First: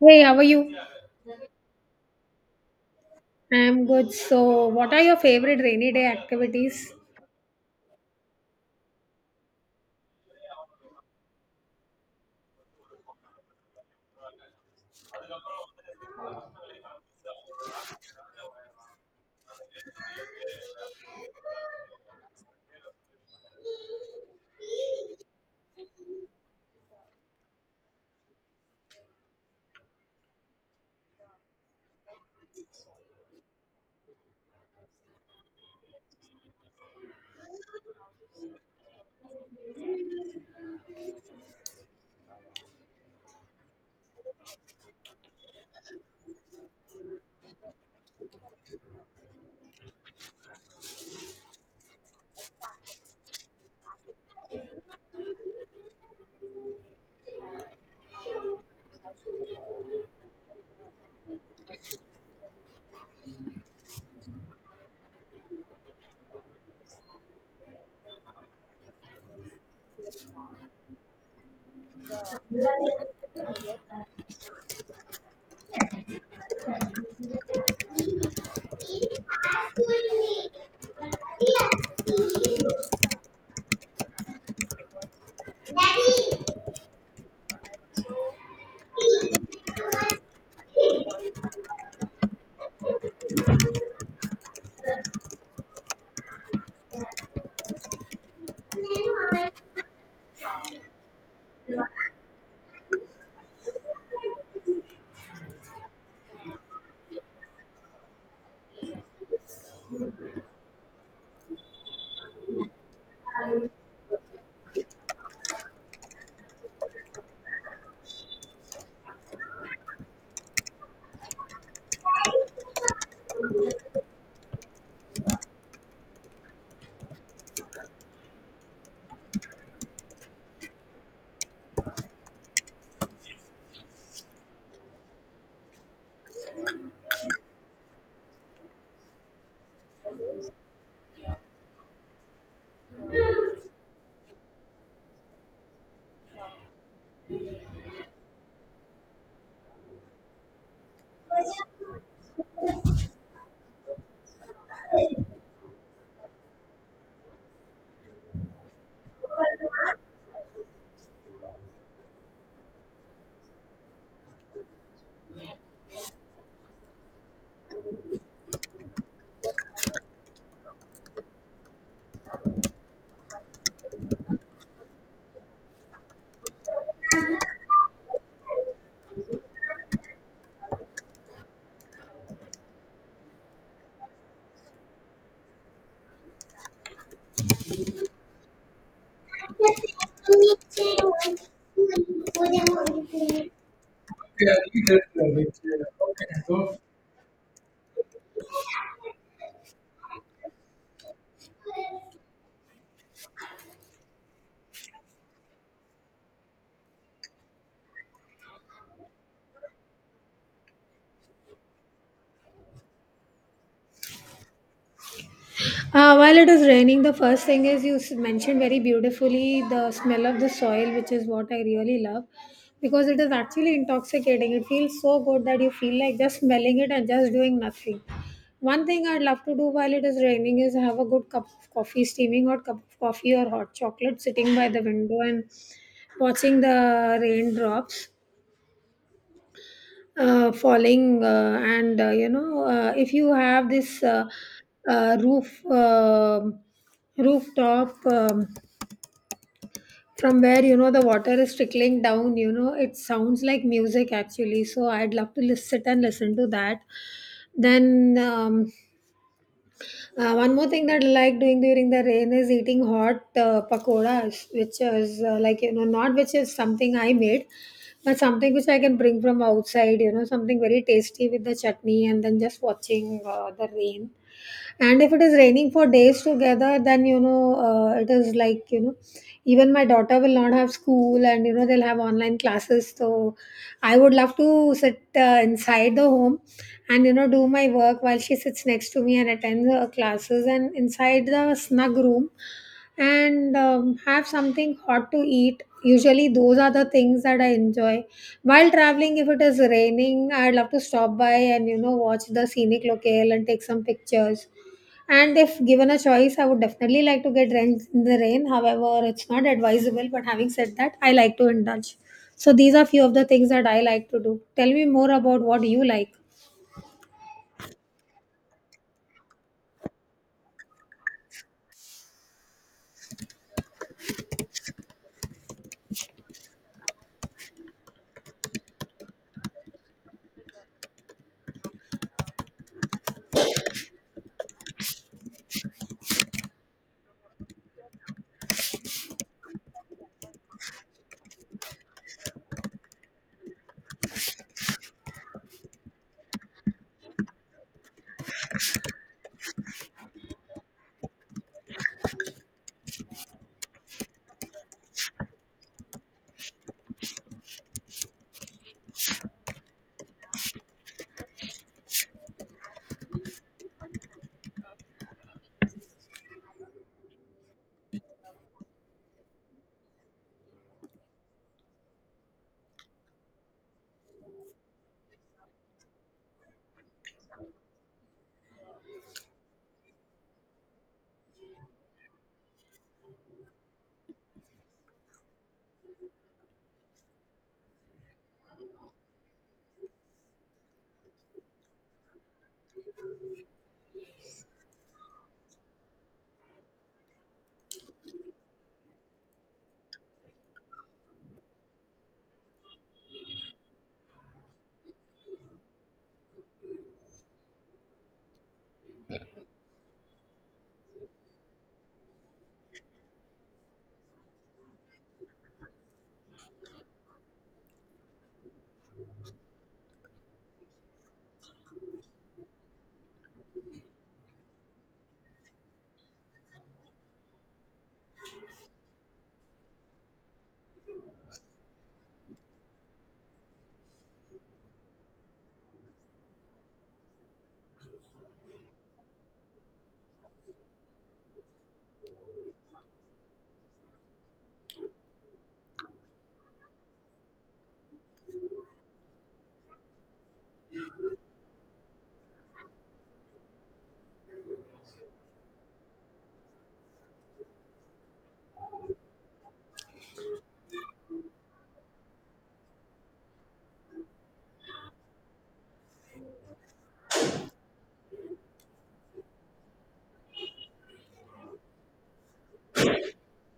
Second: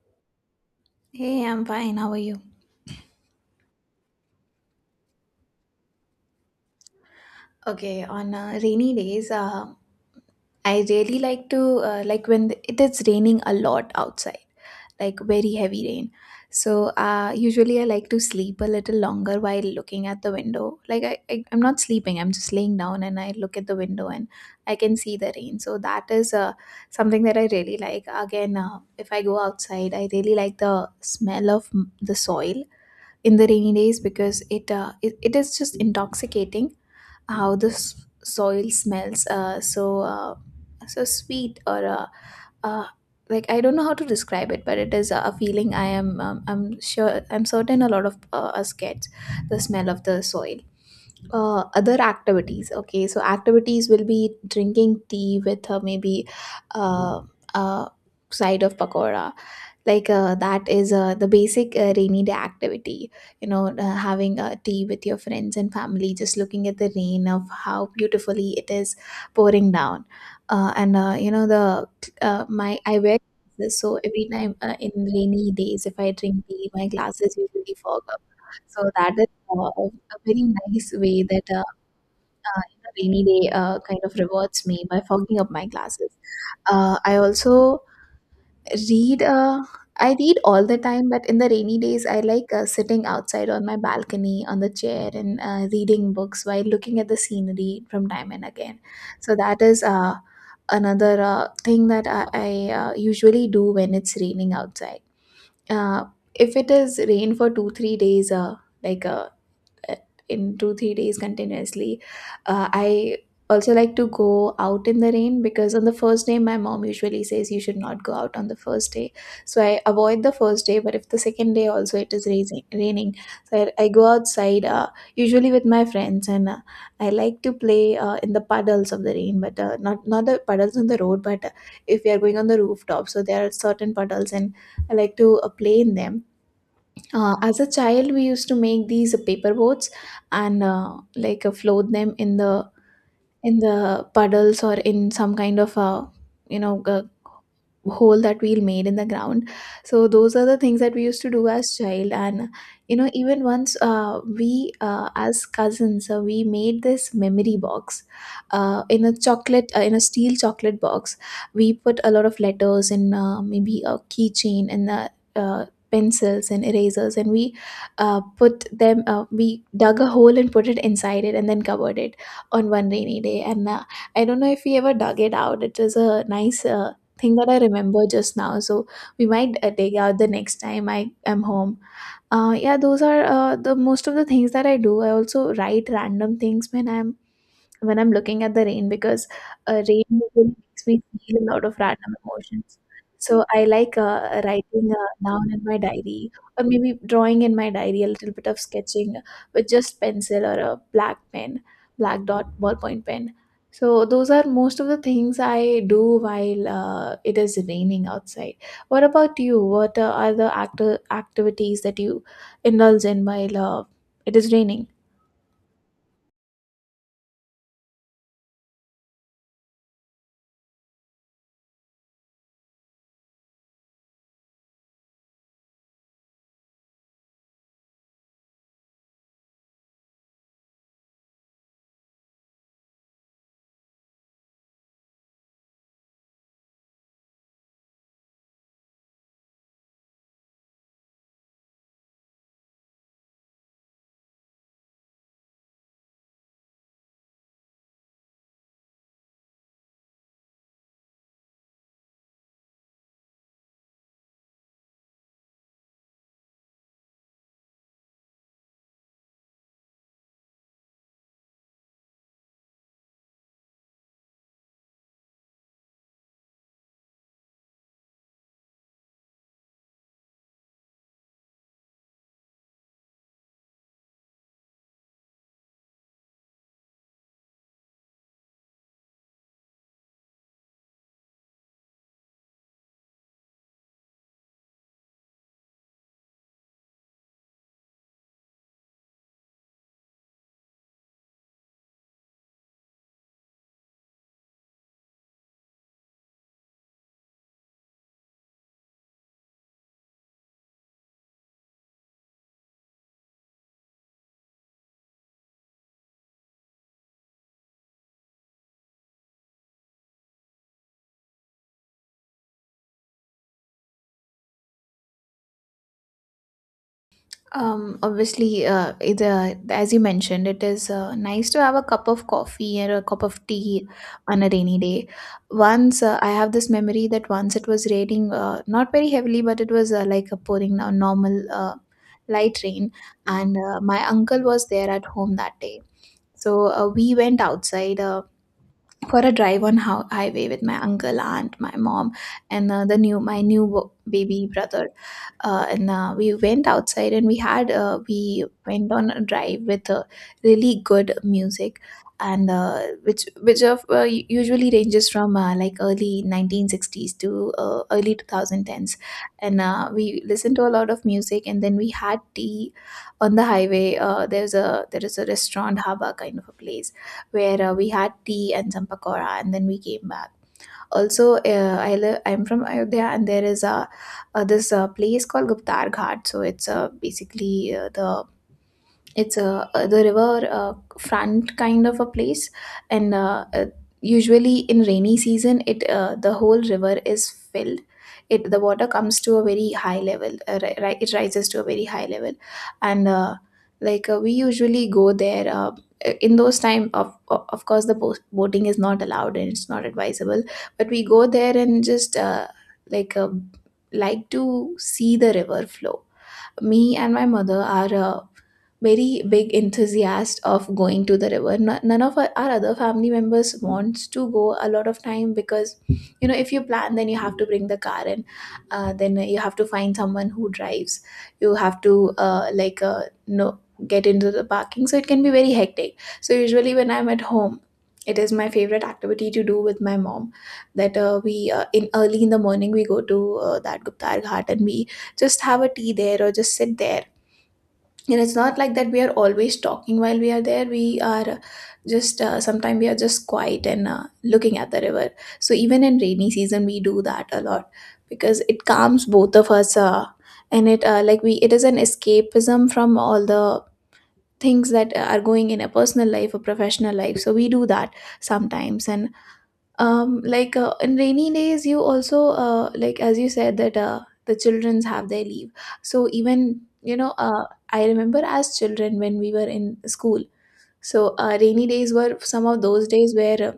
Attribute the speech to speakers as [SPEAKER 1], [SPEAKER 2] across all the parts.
[SPEAKER 1] Hey, how are you?
[SPEAKER 2] Hey, I'm fine. How are you?
[SPEAKER 1] I'm good. So, what are your favorite rainy day activities?
[SPEAKER 2] Okay, on rainy days, I really like to like when it is raining a lot outside, like very heavy rain. So usually I like to sleep a little longer while looking at the window. Like I'm not sleeping. I'm just laying down and I look at the window and I can see the rain. So that is something that I really like. Again, if I go outside, I really like the smell of the soil in the rainy days because it is just intoxicating how the soil smells so sweet or uh, like I don't know how to describe it, but it is a feeling I am I'm sure I'm certain a lot of us get the smell of the soil. Other activities, okay, so activities will be drinking tea with maybe uh, uh, side of pakora, like that is the basic rainy day activity, having a tea with your friends and family, just looking at the rain of how beautifully it is pouring down. Uh, and uh, you know the uh, my I wear glasses, so every time in rainy days if I drink tea my glasses usually fog up, so that is a very nice way that rainy day kind of rewards me by fogging up my glasses. I also read uh, read. All the time, but in the rainy days I like sitting outside on my balcony on the chair and reading books while looking at the scenery from time and again. So that is another thing that I usually do when it's raining outside. Uh, if it is rain for 2-3 days, like uh, in 2-3 days continuously, I also like to go out in the rain because on the first day my mom usually says you should not go out on the first day, so I avoid the first day. But if the second day also it is raining, so I go outside, usually with my friends, and I like to play in the puddles of the rain, but not the puddles on the road, but if we are going on the rooftop, so there are certain puddles and I like to play in them. As a child we used to make these paper boats and like float them in the puddles or in some kind of a you know g- hole that we made in the ground. So those are the things that we used to do as child. And even once we as cousins we made this memory box, in a steel chocolate box. We put a lot of letters in, maybe a keychain and uh, pencils and erasers, and we put them. We dug a hole and put it inside it and then covered it on one rainy day, and I don't know if we ever dug it out. It was a nice thing that I remember just now, so we might dig out the next time I am home. Yeah, those are the most of the things that I do. I also write random things when I'm looking at the rain because rain usually makes me feel a lot of random emotions. So I like writing down in my diary, or
[SPEAKER 1] Uh,
[SPEAKER 2] maybe drawing in my diary, a little bit of sketching with just pencil or a black pen, black dot ballpoint pen. So those are most of the things I do while it is raining outside. What about you? What are the actor activities that you indulge in while it is raining?
[SPEAKER 1] while it is raining, the first thing is mentioned very beautifully the smell of the soil, which is what I really love because it is actually intoxicating. It feels so good that you feel like just smelling it and just doing nothing. One thing I'd love to do while it is raining is have a good cup of coffee, steaming hot cup of coffee or hot chocolate, sitting by the window and watching the raindrops falling and you know if you have this uh, roof um rooftop, from where, you know, the water is trickling down. You know, it sounds like music actually, so I'd love to sit and listen to that. Then one more thing that I like doing during the rain is eating hot pakoras, which is, like, you know, not which is something I made, but something which I can bring from outside. You know, something very tasty with the chutney, and then just watching the rain. And if it is raining for days together, then, you know, it is like, you know, even my daughter will not have school, and, you know, they'll have online classes. So I would love to sit inside the home, and, you know, do my work while she sits next to me and attends her classes, and inside the snug room and have something hot to eat. Usually those are the things that I enjoy. While traveling, if it is raining, I'd love to stop by and, you know, watch the scenic locale and take some pictures. And if given a choice, I would definitely like to get drenched in the rain. However, it's not advisable. But having said that, I like to indulge. So these are few of the things that I like to do. Tell me more about what you like.
[SPEAKER 2] Obviously, as you mentioned, it is nice to have a cup of coffee or a cup of tea on a rainy day. Once I have this memory that once it was raining, not very heavily, but it was like a pouring now normal light rain, and my uncle was there at home that day. So we went outside. For a drive on how highway with my uncle, aunt, my mom, and the new my new wo- baby brother. And we went outside and we went on a drive with really good music, and which of u- usually ranges from like early 1960s to early 2010s, and we listened to a lot of music, and then we had tea on the highway. There is a restaurant, haba kind of a place where we had tea and some pakora, and then we came back. Also, I live. I'm from Ayodhya, and there is a this place called Guptar Ghat. So it's basically the river front kind of a place, and usually in rainy season, it the whole river is filled. It the water comes to a very high level. It rises to a very high level, and we usually go there. In those time, of course, the boating is not allowed and it's not advisable, but we go there and just like uh, like to see the river flow. Me and my mother are very big enthusiast of going to the river. No- None of our other family members wants to go a lot of time, because if you plan then you have to bring the car in, then you have to find someone who drives, you have to like no, get into the parking, so it can be very hectic. So usually when I'm at home, it is my favorite activity to do with my mom, that we in the morning we go to that Guptar Ghat, and we just have a tea there or just sit there. And it's not like that we are always talking while we are there. We are just Sometimes we are just quiet and looking at the river. So even in rainy season we do that a lot, because it calms both of us, and it like we it is an escapism from all the things that are going in a personal life or professional life, so we do that sometimes. And like in rainy days you also, like as you said, that the childrens have their leave, so even I remember, as children when we were in school, so rainy days were some of those days where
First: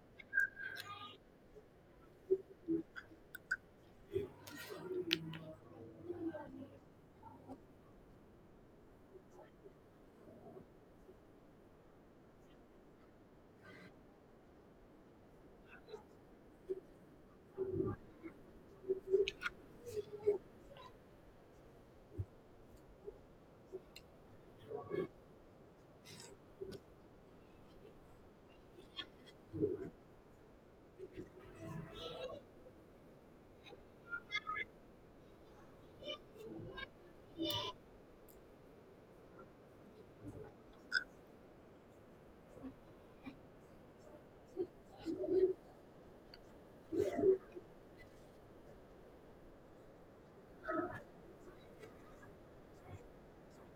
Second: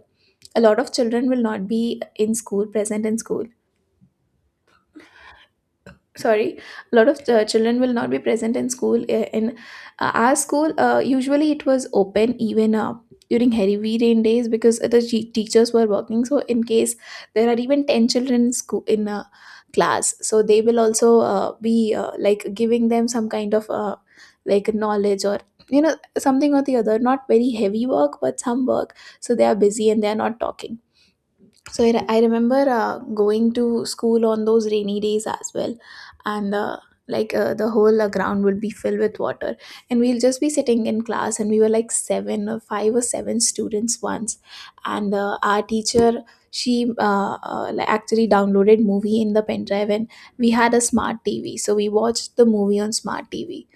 [SPEAKER 2] a lot of children will not be in school present in school. Sorry, a lot of children will not be present in school. In our school, usually it was open even during heavy rain days, because the teachers were working. So in case there are even 10 children in school, in a class, so they will also be like giving them some kind of like knowledge, or something or the other, not very heavy work but some work, so they are busy and they are not talking. So I remember going to school on those rainy days as well, and like the whole ground would be filled with water, and we'll just be sitting in class, and we were like seven or five or seven students once, and our teacher, she like actually downloaded movie in the pen drive, and we had a smart TV, so we watched the movie on smart TV.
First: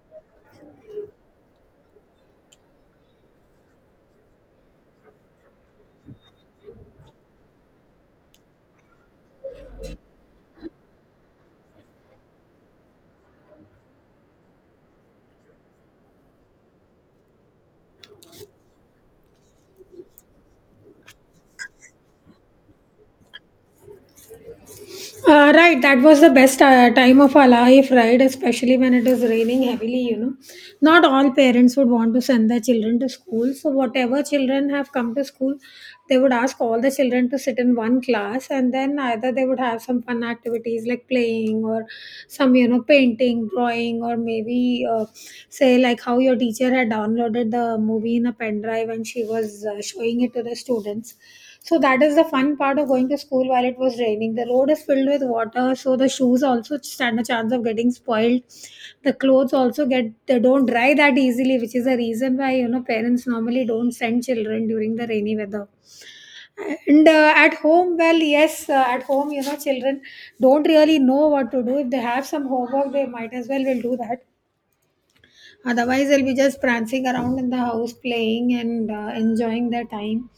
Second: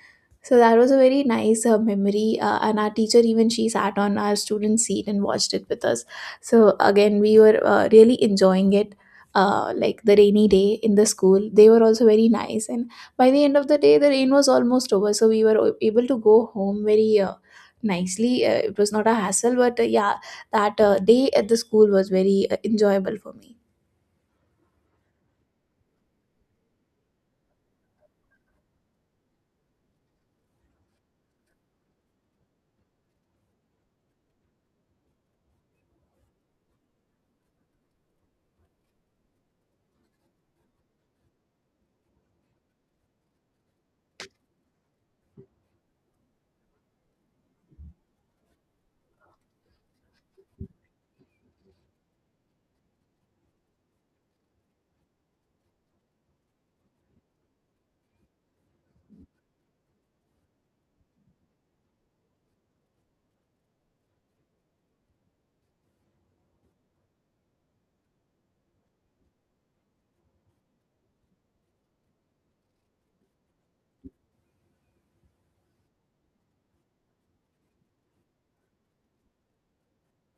[SPEAKER 2] So that was a very nice memory, and our teacher, even she sat on our student seat and watched it with us. So again, we were really enjoying it. Like the rainy day in the school, they were also very nice. And by the end of the day, the rain was almost over, so we were able to go home very nicely. It was not a hassle, but yeah, that day at the school was very enjoyable for me.
[SPEAKER 1] Right, that was the best time of our life, right? Especially when it is raining heavily, you know. Not all parents would want to send their children to school. So, whatever children have come to school, they would ask all the children to sit in one class, and then either they would have some fun activities like playing or some, you know, painting, drawing, or maybe say like how your teacher had downloaded the movie in a pen drive and she was showing it to the students. So that is the fun part of going to school while it was raining. The road is filled with water, so the shoes also stand a chance of getting spoiled. The clothes also get, they don't dry that easily, which is a reason why, you know, parents normally don't send children during the rainy weather. And at home, well, yes, at home, you know, children don't really know what to do. If they have some homework, they might as well will do that. Otherwise, they'll be just prancing around in the house playing and enjoying their time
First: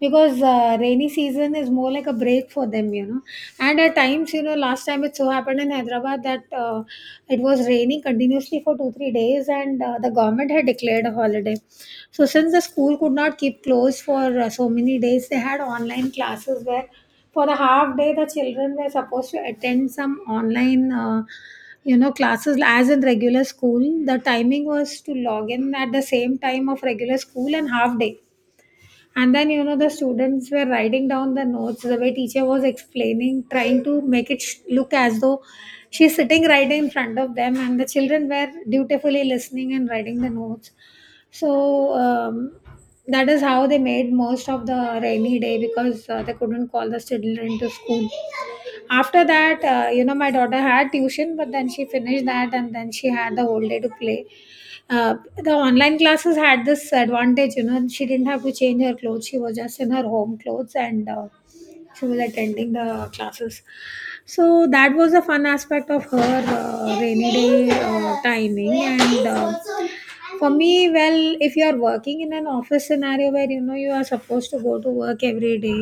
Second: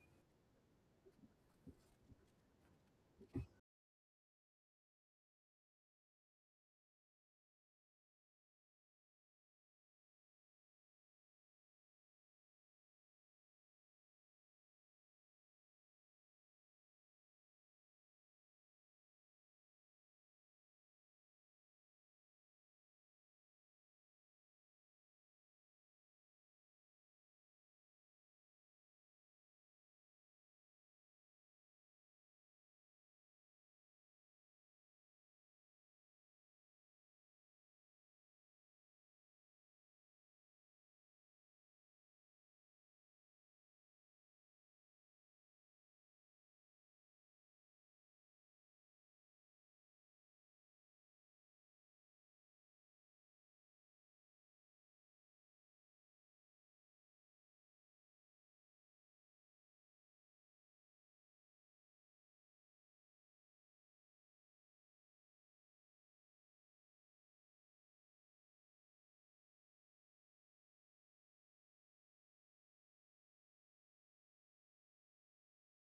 [SPEAKER 1] because rainy season is more like a break for them, you know. And at times, you know, last time it so happened in Hyderabad that it was raining continuously for 2, 3 days, and the government had declared a holiday. So, since the school could not keep closed for so many days, they had online classes, where for the half day the children were supposed to attend some online you know classes, as in regular school. The timing was to log in at the same time of regular school and half day, and then, you know, the students were writing down the notes the way teacher was explaining, trying to make it look as though she's sitting right in front of them, and the children were dutifully listening and writing the notes. So that is how they made most of the rainy day, because they couldn't call the children to school. After that, you know, my daughter had tuition, but then she finished that and then she had the whole day to play. The online classes had this advantage, you know, she didn't have to change her clothes. She was just in her home clothes and she was attending the classes. So that was a fun aspect of her rainy day timing. And for me, well, if you are working in an office scenario where, you know, you are supposed to go to work every day,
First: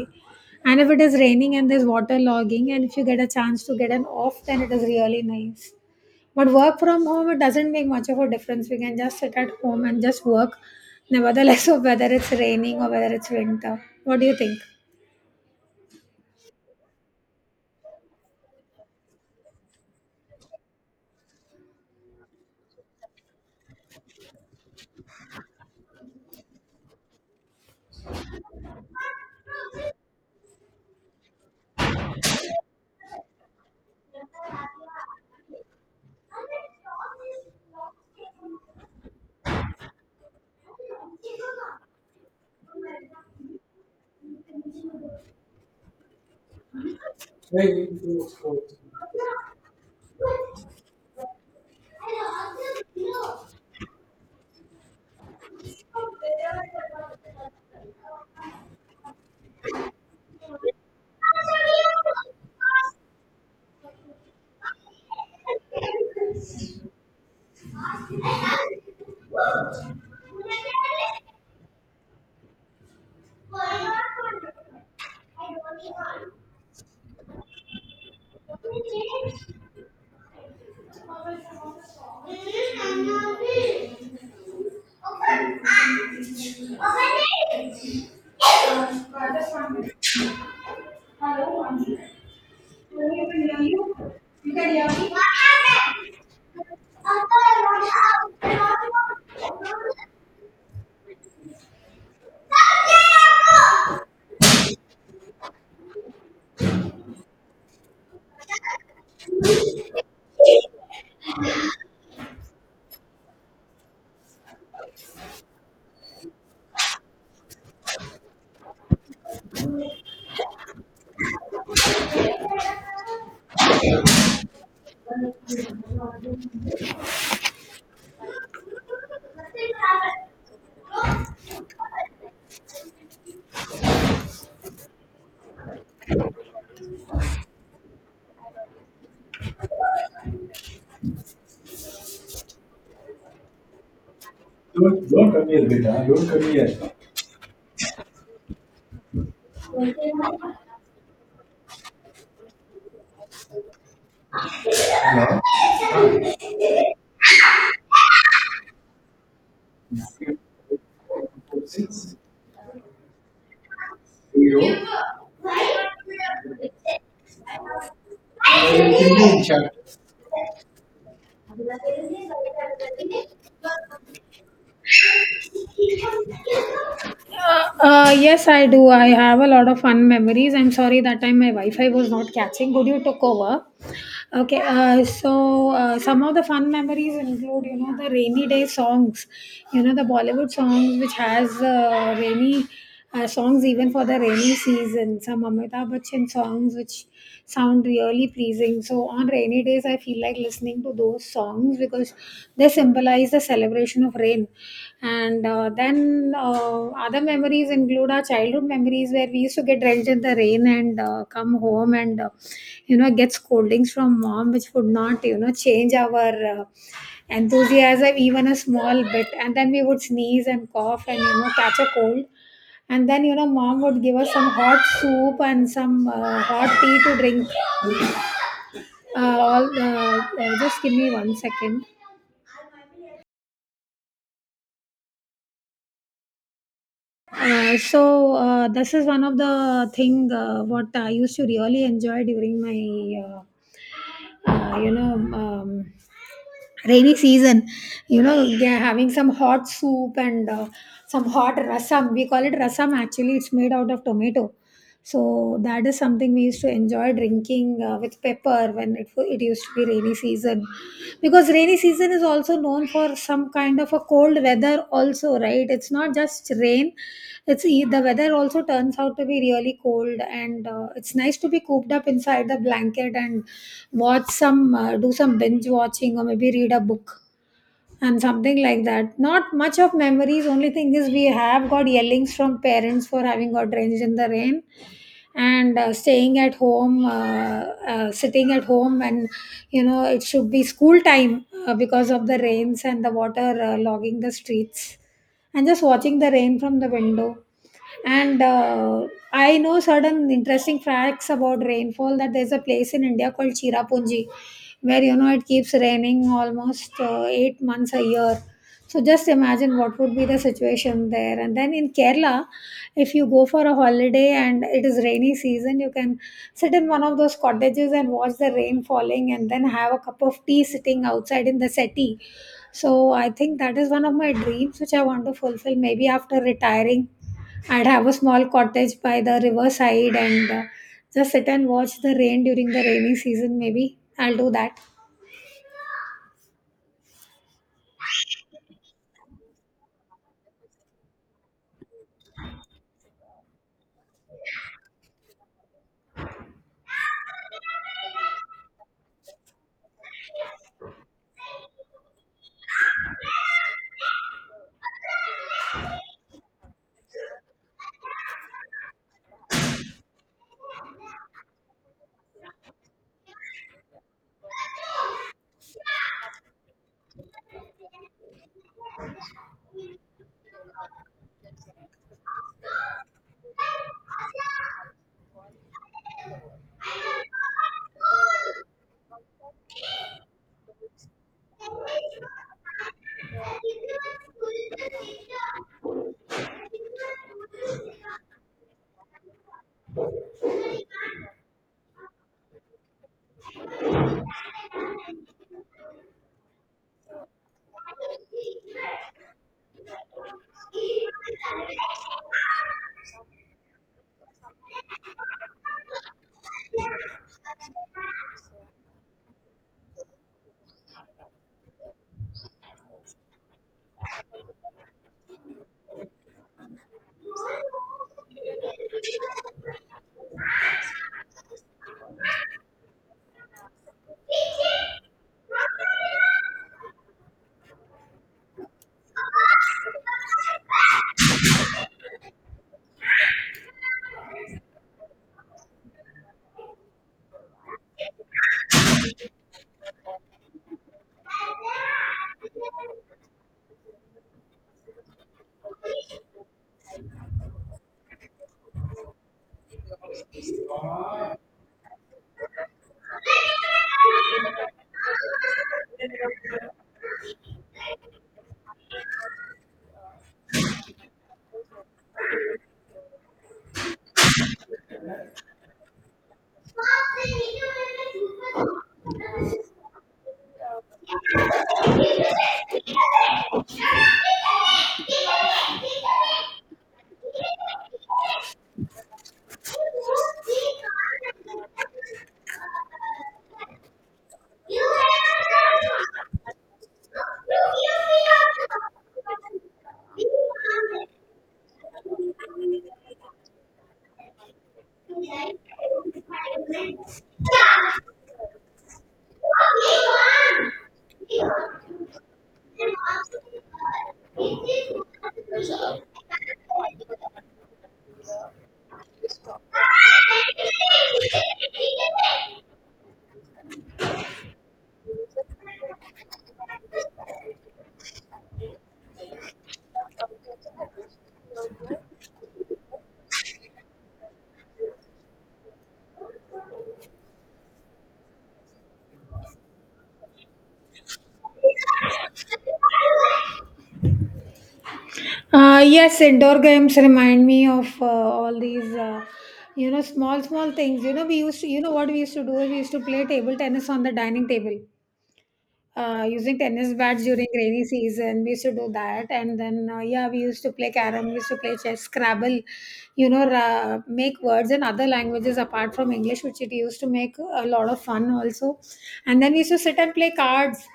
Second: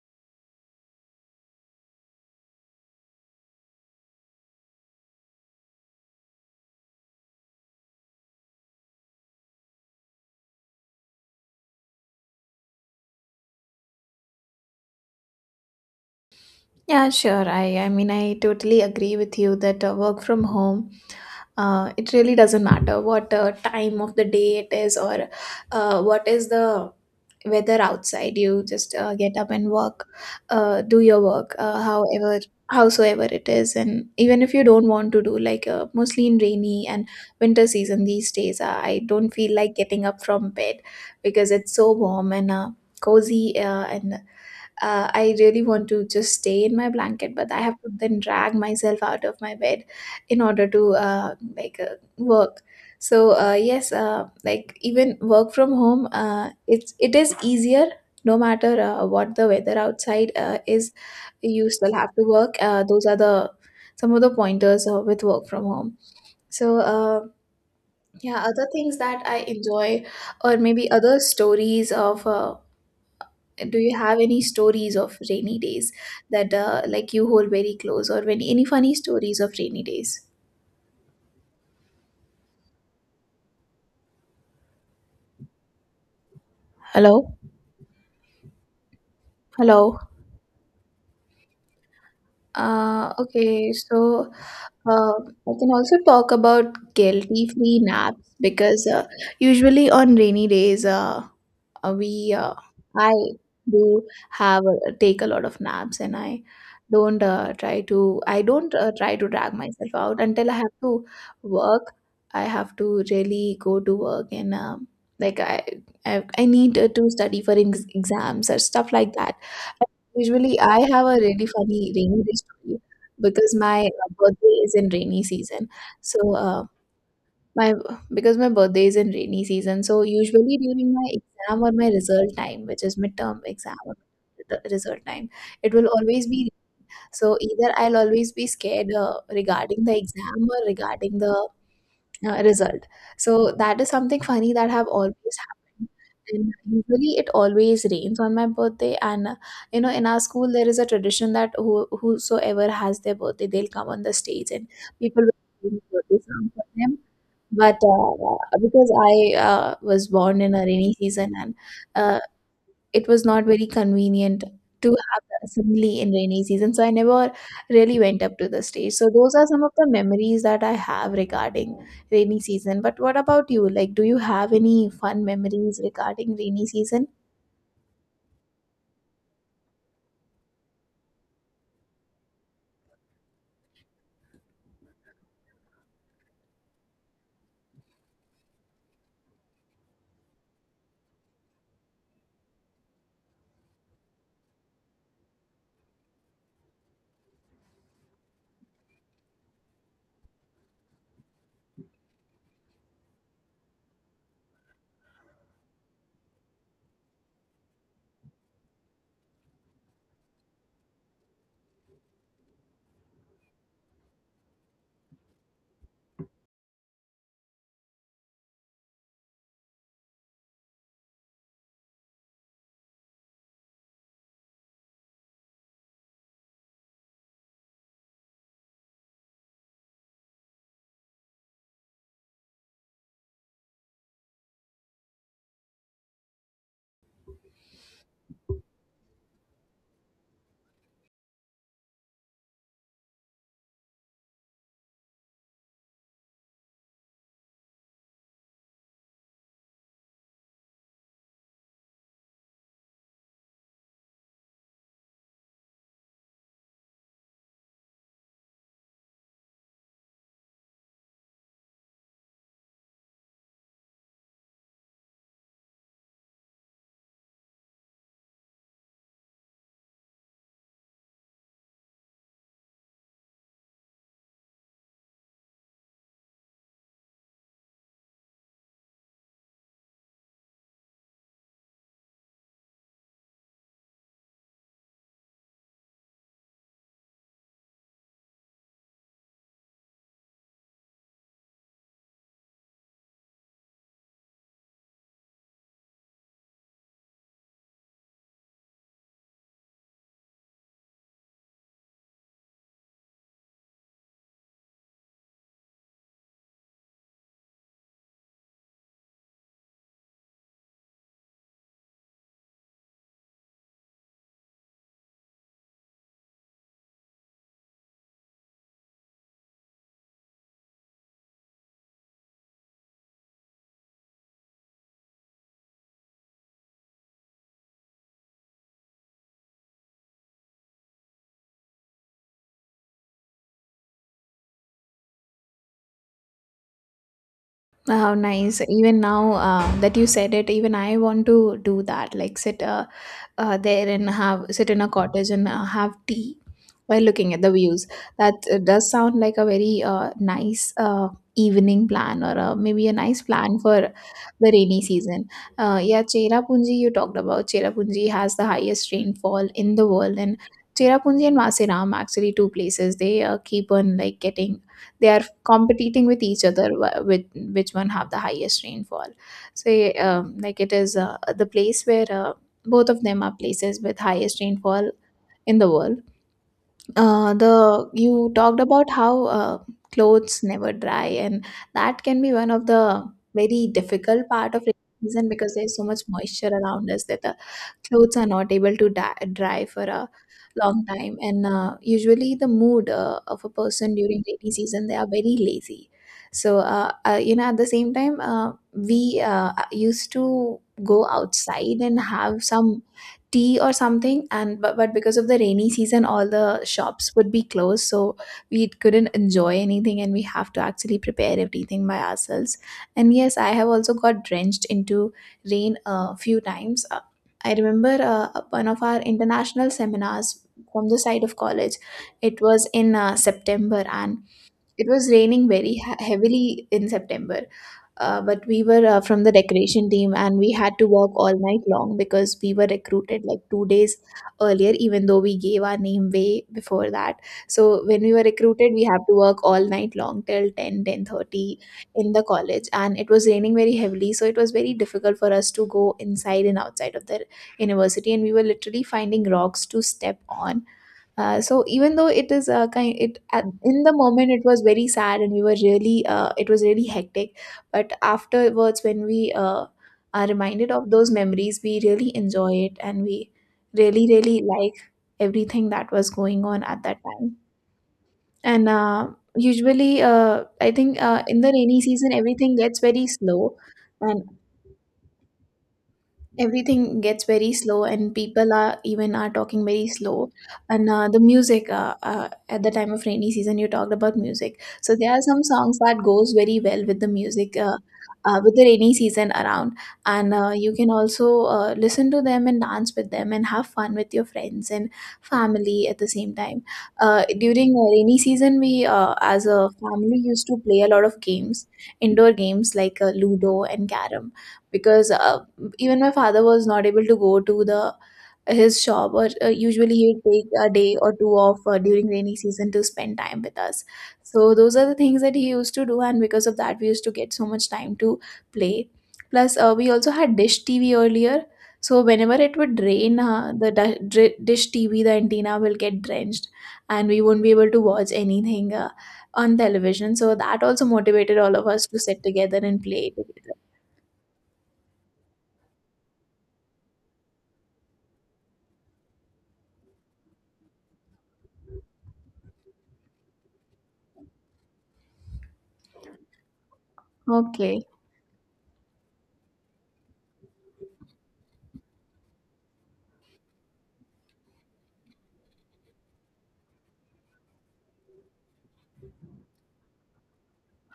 [SPEAKER 1] and if it is raining and there's water logging and if you get a chance to get an off, then it is really nice. But work from home, it doesn't make much of a difference. We can just sit at home and just work, nevertheless of whether it's raining or whether it's winter. What do you think?
[SPEAKER 2] Yeah, sure. I mean I totally agree with you that work from home, it really doesn't matter what time of the day it is, or what is the weather outside. You just get up and work, do your work, however howsoever it is, and even if you don't want to do like mostly in rainy and winter season these days, I don't feel like getting up from bed because it's so warm and cozy and I really want to just stay in my blanket, but I have
[SPEAKER 1] Hey,
[SPEAKER 2] to then drag myself out of my bed in order to like work. So yes, like even work from home, it is easier. No matter what the weather outside is, you still have to work. Those are the some of the pointers with work from home. So yeah, other things that I enjoy, or maybe other stories of. Do you have any stories of rainy days that like you hold very close or any funny stories of rainy days. Hello? Hello? Okay, so uh, I can also talk about guilty free naps because usually on rainy days we I do have take a lot of naps, and I don't try to drag myself out until I have to work. I have to really go to work and like I need to study for ex exams or stuff like that. Usually, I have a really funny rainy day story because my birthday is in rainy season. So my because my birthday is in rainy season, so usually during my exam or my result time, which is midterm exam or the result time, it will always be, so either I'll always be scared regarding the exam or regarding the result. So that is something funny that have
[SPEAKER 1] don't
[SPEAKER 2] always
[SPEAKER 1] come here,
[SPEAKER 2] happened.
[SPEAKER 1] beta. Don't come
[SPEAKER 2] And
[SPEAKER 1] here.
[SPEAKER 2] usually it always rains on my birthday, and in our school there is a tradition that whosoever has their birthday, they'll come on the stage and people will sing birthday song for them, but because I was born in a rainy season and
[SPEAKER 1] Six.
[SPEAKER 2] uh, it was not very convenient
[SPEAKER 1] You.
[SPEAKER 2] to have the assembly in rainy season, so I never really went up to the stage. So those
[SPEAKER 1] Indian
[SPEAKER 2] are some of the
[SPEAKER 1] chapter.
[SPEAKER 2] memories that I have regarding rainy season. But what about you? Like, do you have any fun memories regarding rainy season?
[SPEAKER 1] Yes, I do. I have a lot of fun memories. I'm sorry that time my Wi-Fi was not catching. Good, you took over. Okay, so some of the fun memories include, you know, the rainy day songs, you know, the Bollywood songs which has rainy songs even for the rainy season. Some Amitabh Bachchan songs which sound really pleasing. So on rainy days, I feel like listening to those songs because they symbolize the celebration of rain. And then other memories include our childhood memories, where we used to get drenched in the rain and come home and, you know, get scoldings from mom, which would not, you know, change our enthusiasm even a small bit. And then we would sneeze and cough and, you know, catch a cold, and then, you know, mom would give us some hot soup and some hot tea to drink. All Just give me 1 second. So this is one of the thing what I used to really enjoy during my you know rainy season. You know, yeah, having some hot soup and some hot rasam. We call it rasam. Actually, it's made out of tomato. So that is something we used to enjoy drinking with pepper when it used to be rainy season. Because rainy season is also known for some kind of a cold weather also, right? It's not just rain. It's the weather also turns out to be really cold, and it's nice to be cooped up inside the blanket and watch some do some binge watching or maybe read a book and something like that. Not much of memories. Only thing is we have got yellings from parents for having got drenched in the rain and staying at home, sitting at home and, you know, it should be school time because of the rains and the water logging the streets, and just watching the rain from the window. And I know certain interesting facts about rainfall, that there's a place in India called Chirapunji where, you know, it keeps raining almost 8 months a year. So just imagine what would be the situation there. And then in Kerala, if you go for a holiday and it is rainy season, you can sit in one of those cottages and watch the rain falling and then have a cup of tea sitting outside in the settee. So I think that is one of my dreams which I want to fulfill. Maybe after retiring, I'd have a small cottage by the riverside and just sit and watch the rain during the rainy season, maybe. I'll do that.
[SPEAKER 2] How nice. Even now that you said it, even I want to do that. Like, sit there and have sit in a cottage and have tea while looking at the views. That does sound like a very nice evening plan or maybe a nice plan for the rainy season. Yeah, Cherrapunji you talked about. Cherrapunji has the highest rainfall in the world, and Cherrapunji and Vasiram actually two places, they keep on like getting, they are competing with each other, with which one have the highest rainfall. So like, it is the place where both of them are places with highest rainfall in the world. The You talked about how uh, clothes never dry, and that can be one of the very difficult part of rainy season because there's so much moisture around us that the clothes are not able to dry for a long time. And usually the mood of a person during rainy season, they are very lazy. So at the same time we used to go outside and have some tea or something, and but because of the rainy season all the shops would be closed, so we couldn't enjoy anything and we have to actually prepare everything by ourselves. And yes, I have also got drenched into rain a few times. I remember one of our international seminars from the side of college. It was in September, and it was raining very heavily in September, but we were from the decoration team and we had to work all night long because we were recruited like 2 days earlier, even though we gave our name way before that. So when we were recruited, we have to work all night long till 10, 10:30 in the college, and it was raining very heavily. So it was very difficult for us to go inside and outside of the university, and we were literally finding rocks to step on. So even though it is a kind, it at, in the moment it was very sad, and we were really it was really hectic. But afterwards, when we are reminded of those memories, we really enjoy it, and we really really like everything that was going on at that time. And usually I think in the rainy season everything gets very slow, and people are even are talking very slow. And the music at the time of rainy season, you talked about music, so there are some songs that goes very well with the music with the rainy season around. And you can also listen to them and dance with them and have fun with your friends and family at the same time. During rainy season, we as a family used to play a lot of games, indoor games like ludo and carrom, because even my father was not able to go to the his shop, or usually he would take a day or two off during rainy season to spend time with us. So those are the things that he used to do, and because of that we used to get so much time to play. Plus we also had Dish TV earlier, so whenever it would rain, Dish TV, the antenna will get drenched and we won't be able to watch anything on television, so that also motivated all of us to sit together and play together.
[SPEAKER 1] Yes, indoor games remind me of all these, you know, small, small things. You know, we used to, you know, what we used to do is we used to play table tennis on the dining table using tennis bats during rainy
[SPEAKER 2] Okay.
[SPEAKER 1] season. We used to do that, and then yeah, we used to play carom, we used to play chess, Scrabble. You know, make words in other languages apart from English, which it used to make a lot of fun also. And then we used to sit and play cards.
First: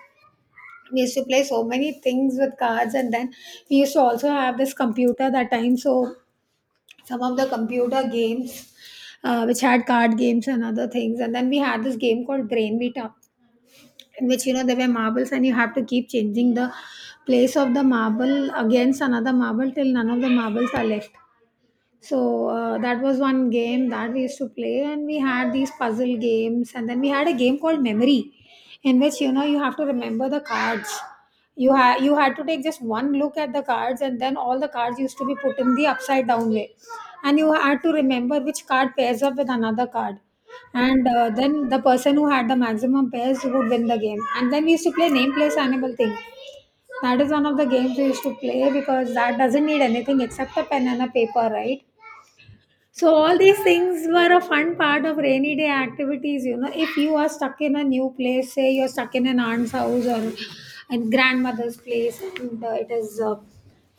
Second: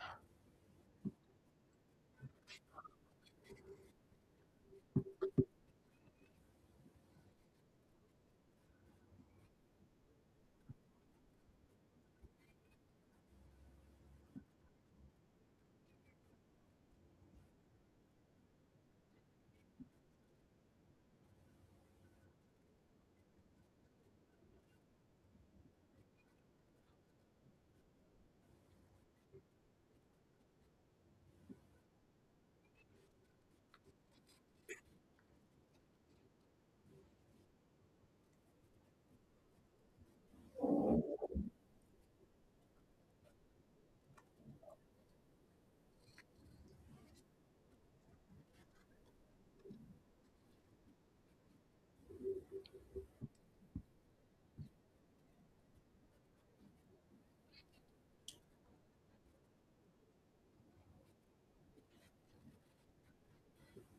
[SPEAKER 1] We used to play so many things with cards, and then we used to also have this computer that time. So some of the computer games. Which had card games and other things, and then we had this game called Brain Meetup, in which you know there were marbles and you have to keep changing the place of the marble against another marble till none of the marbles are left. So that was one game that we used to play, and we had these puzzle games, and then we had a game called Memory, in which you know you have to remember the cards. You had to take just one look at the cards, and then all the cards used to be put in the upside down way, and you had to remember which card pairs up with another card, and then the person who had the maximum pairs would win the game. And then we used to play name place animal thing. That is one of the games we used to play because that doesn't need anything except a pen and a paper, right? So all these things were a fun part of rainy day activities. You know, if you are stuck in a new place, say you're stuck in an aunt's house or in grandmother's place, and it is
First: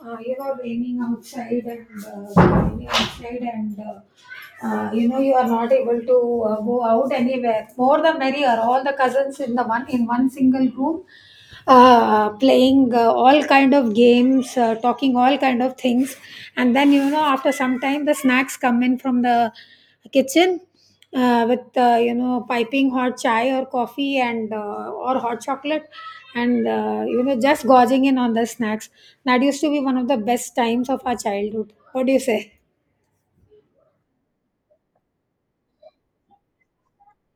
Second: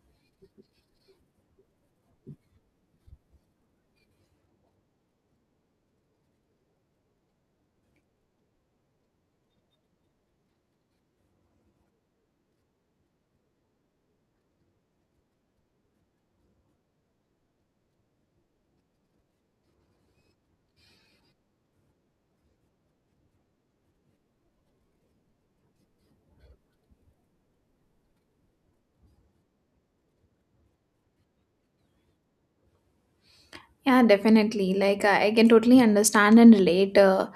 [SPEAKER 1] you know raining outside, and you know you are not able to go out anywhere. More the merrier. All the cousins in the one in one single room, playing all kind of games, talking all kind of things, and then you know after some time the snacks come in from the kitchen, with you know piping hot chai or coffee and or hot chocolate, and you know just gorging in on the snacks. That used to be one of the best times of our childhood, what do you say?
[SPEAKER 2] Yeah, definitely. Like, I can totally understand and relate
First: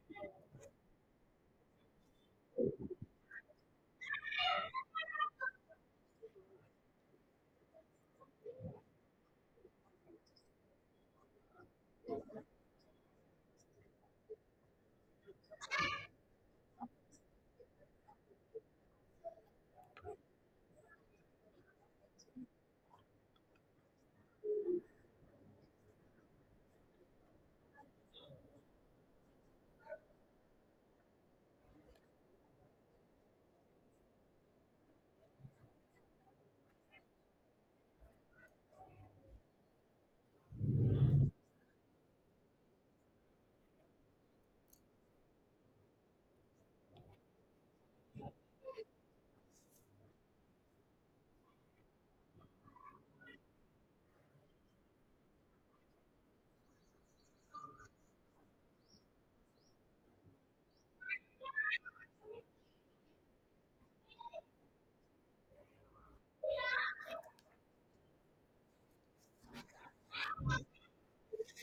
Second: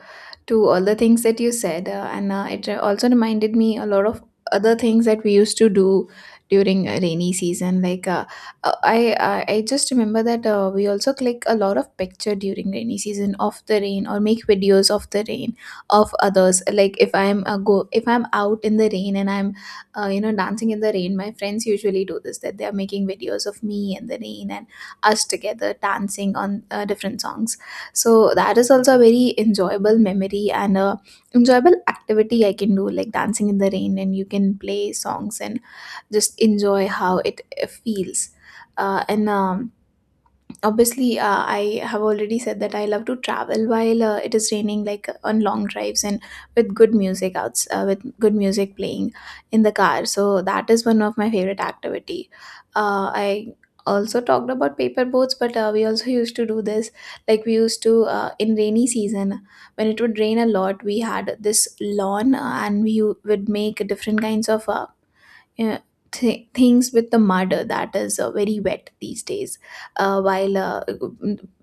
[SPEAKER 2] to all the things that you said. Also reminded me a lot of other things that we used to do during a rainy season. Like, uh, I, I just remember that we also click a lot of picture during rainy season of the rain, or make videos of the rain, of others. Like, if I'm out in the rain and I'm, dancing in the rain, my friends usually do this, that they are making videos of me and the rain and us together dancing on different songs. So that is also a very enjoyable memory and a enjoyable activity I can do, like dancing in the rain, and you can play songs and just enjoy how it feels. And Obviously I have already said that I love to travel while it is raining, like on long drives and with good music playing in the car. So that is one of my favorite activity. I also talked about paper boats, but we also used to do this, like we used to in rainy season when it would rain a lot, we had this lawn and we would make different kinds of uh, things with the mud that is very wet these days while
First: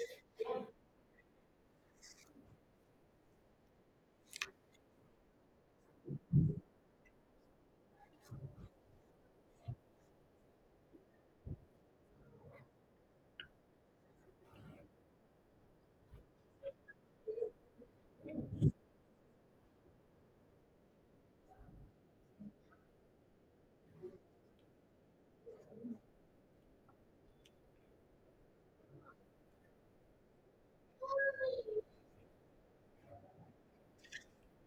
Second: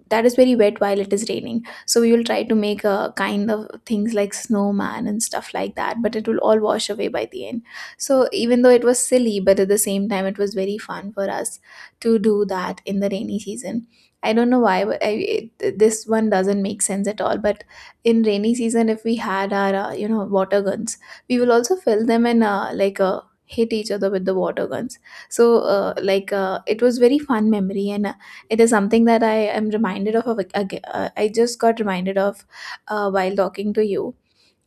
[SPEAKER 2] that is very wet while it is raining. So we will try to make a kind of things like snowman and stuff like that, but it will all wash away by the end. So even though it was silly, but at the same time it was very fun for us to do that in the rainy season. I don't know why, but this one doesn't make sense at all, but in rainy season, if we had our water guns, we will also fill them in, like a hit each other with the water guns. So like it was very fun memory, and it is something that I just got reminded of while talking to you.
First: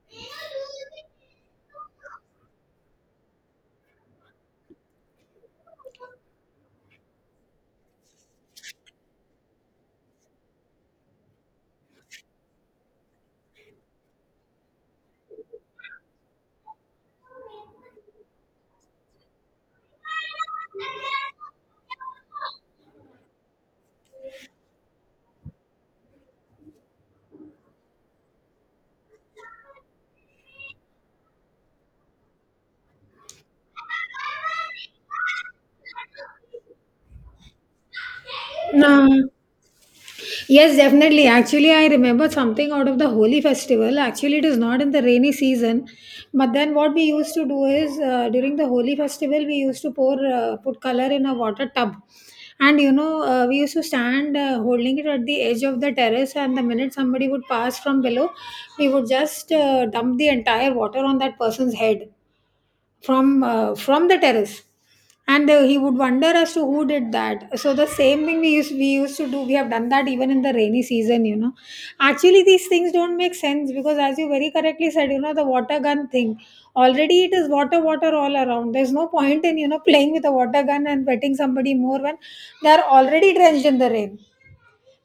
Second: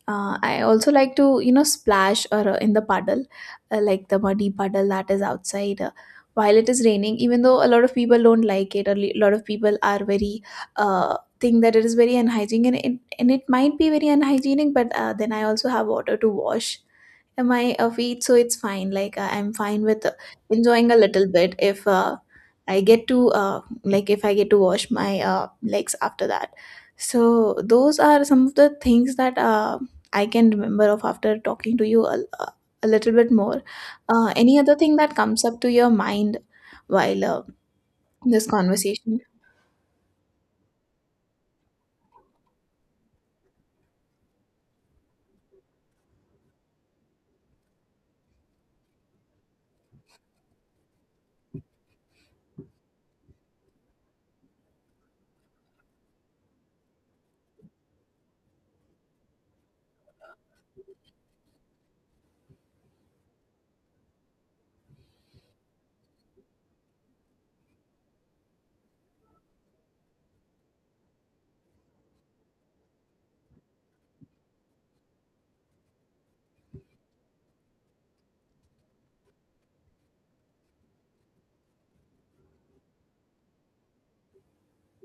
[SPEAKER 2] I also like to, splash or in the puddle, like the muddy puddle that is outside while it is raining. Even though a lot of people don't like it, or a lot of people are very think that it is very unhygienic, and it might be very unhygienic. But then I also have water to wash my feet, so it's fine. Like I'm fine with enjoying a little bit if I get to like if I get to wash my legs after that. So those are some of the things that I can remember of after talking to you a little bit more. Any other thing that comes up to your mind while this
[SPEAKER 1] No.
[SPEAKER 2] conversation?
[SPEAKER 1] Yes, definitely. Actually, I remember something out of the Holi festival. Actually, it is not in the rainy season, but then what we used to do is, during the Holi festival, we used to pour put color in a water tub, and you know we used to stand holding it at the edge of the terrace, and the minute somebody would pass from below, we would just dump the entire water on that person's head, from the terrace. And he would wonder as to who did that. So the same thing we used to do, we have done that even in the rainy season, you know. Actually these things don't make sense because, as you very correctly said, you know, the water gun thing, already it is water water all around, there's no point in you know playing with a water gun and wetting somebody more when they are already drenched in the rain.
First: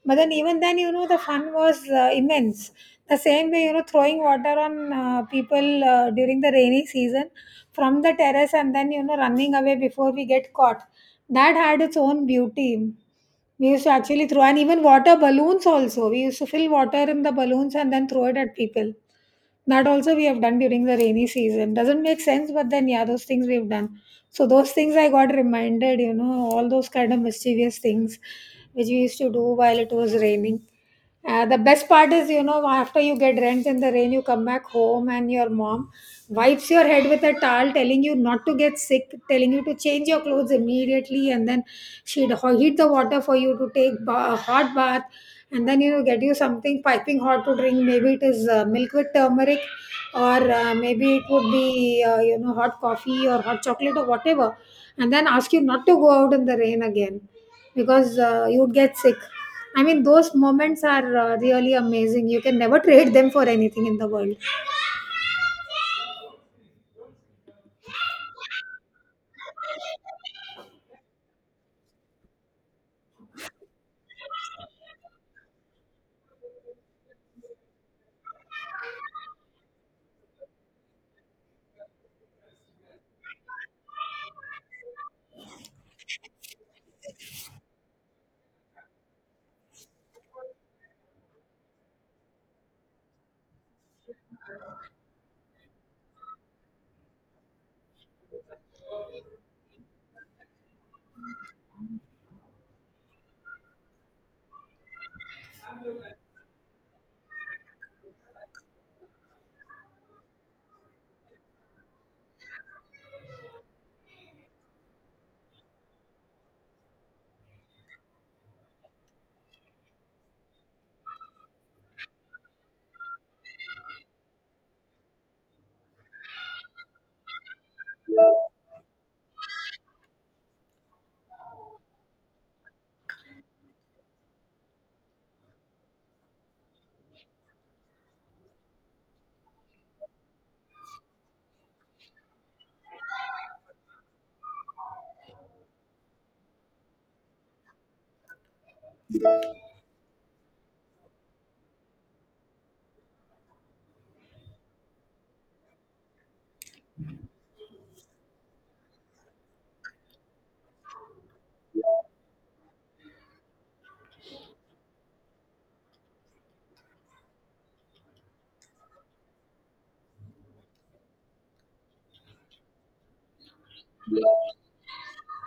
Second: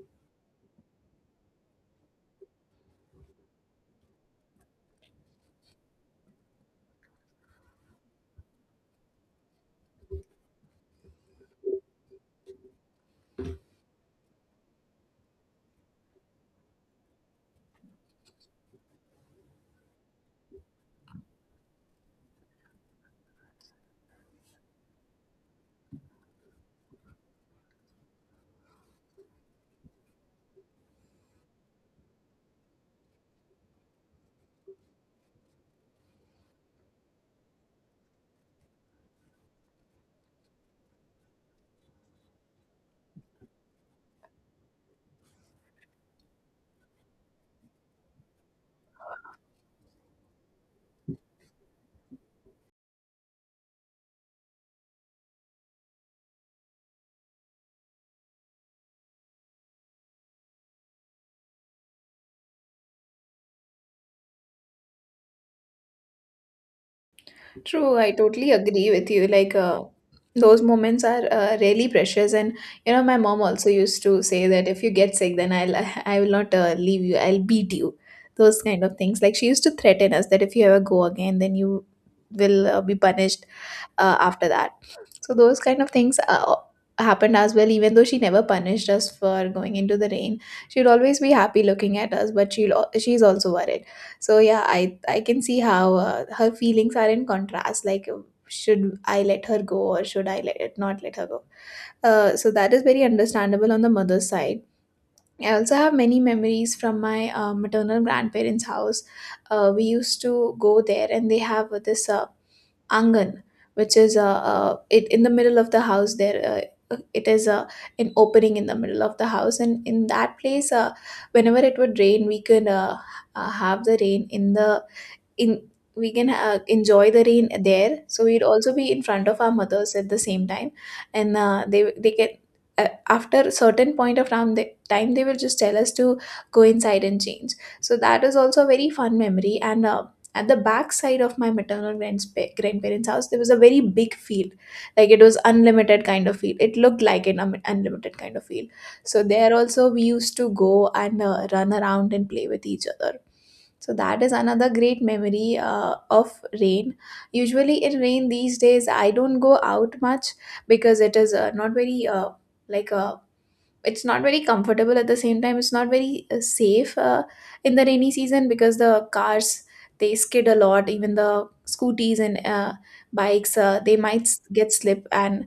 [SPEAKER 1] But then even then, you know, the fun was immense. The same way, you know, throwing water on people during the rainy season from the terrace and then, you know, running away before we get caught. That had its own beauty. We used to actually throw, and even water balloons also. We used to fill water in the balloons and then throw it at people. That also we have done during the rainy season. Doesn't make sense, but then yeah, those things we've done. So those things I got reminded, you know, all those kind of mischievous things which we used to do while it was raining. The best part is, you know, after you get drenched in the rain, you come back home and your mom wipes your head with a towel, telling you not to get sick, telling you to change your clothes immediately, and then heat the water for you to take a hot bath, and then you know get you something piping hot to drink. Maybe it is milk with turmeric, or maybe it would be you know hot coffee or hot chocolate or whatever, and then ask you not to go out in the rain again because you would get sick. I mean, those moments are really amazing. You can never trade them for anything in the world.
[SPEAKER 2] True, I totally agree with you. Like, those moments are really precious, and you know, my mom also used to say that if you get sick, then I'll I will not leave you. I'll beat you. Those kind of things. Like she used to threaten us that if you ever go again, then you will be punished after that. So those kind of things happened as well. Even though she never punished us for going into the rain, she'd always be happy looking at us, but she's also worried. So yeah, I can see how her feelings are in contrast. Like, should I let her go or should I let it not let her go? So that is very understandable on the mother's side. I also have many memories from my maternal grandparents' house. We used to go there, and they have this angan, which is it in the middle of the house. There, it is an opening in the middle of the house, and in that place, whenever it would rain, we could have the rain in the in we can enjoy the rain there, so we'd also be in front of our mothers at the same time, and they can, after a certain point of time they will just tell us to go inside and change. So that is also a very fun memory. And at the back side of my maternal grandspa- grandparents house, there was a very big field. Like it was unlimited kind of field. It looked like an unlimited kind of field. So there also we used to go and run around and play with each other. So that is another great memory of rain. Usually in rain these days, I don't go out much because it is not very like it's not very comfortable. At the same time, it's not very safe in the rainy season because the cars, they skid a lot. Even the scooties and bikes, get slip and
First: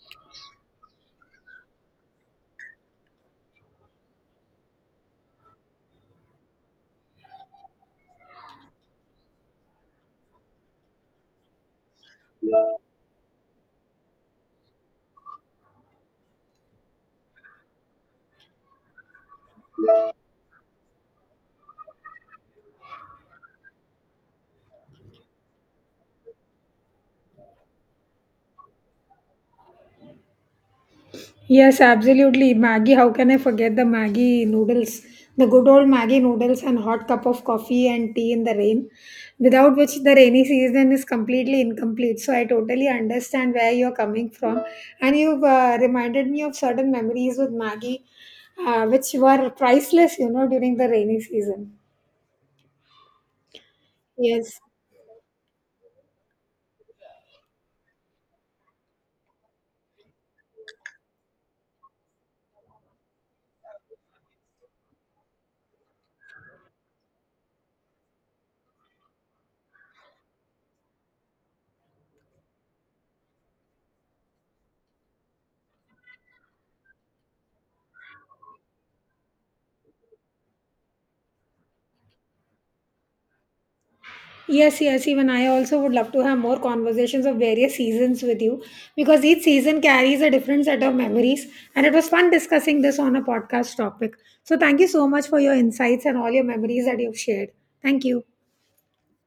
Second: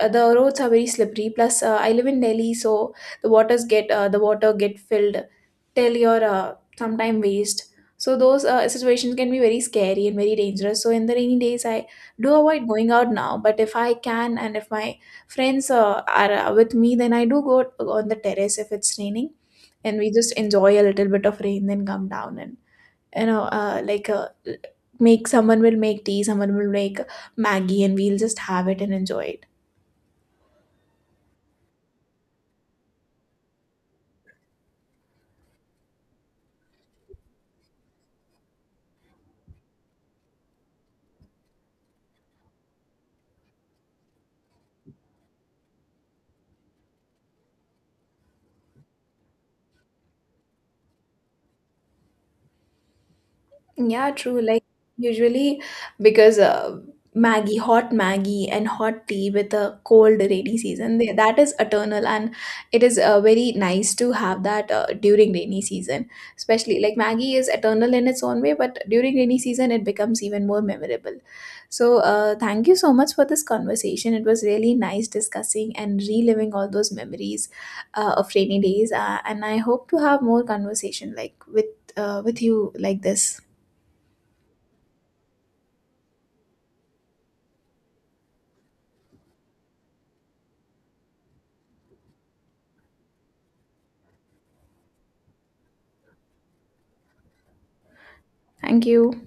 [SPEAKER 2] the roads are very slippery. Plus, I live in Delhi, so the water get filled till your some time waste. So those situations can be very scary and very dangerous. So in the rainy days, I do avoid going out now. But if I can and if my friends are with me, then I do go on the terrace if it's raining, and we just enjoy a little bit of rain, then come down and you know uh, like uh, make, someone will make tea, someone will make Maggie, and we'll just have it and enjoy it.
[SPEAKER 1] Yes, absolutely. Maggie, how can I forget the Maggie noodles? The good old Maggie noodles and hot cup of coffee and tea in the rain, without which the rainy season is completely incomplete. So I totally understand where you're coming from. And you've reminded me of certain memories with Maggie, which were priceless, you know, during the rainy season.
[SPEAKER 2] Yeah, true.
[SPEAKER 1] Yes.
[SPEAKER 2] Like usually, because Maggie, hot Maggie and hot tea with a cold rainy season, that is eternal, and it is very nice to have that during rainy season. Especially like Maggie is eternal in its own way, but during rainy season it becomes even more memorable. So thank you so much for this conversation. It was really nice discussing and reliving all those memories of rainy days. And I hope to have more conversation like with you like this.
[SPEAKER 1] Yes, yes, even I also would love to have more conversations of various seasons with you because each season carries a different set of memories. And it was fun discussing this on a podcast topic. So, thank you so much for your insights and all your memories that you've shared. Thank you.
[SPEAKER 2] Thank you.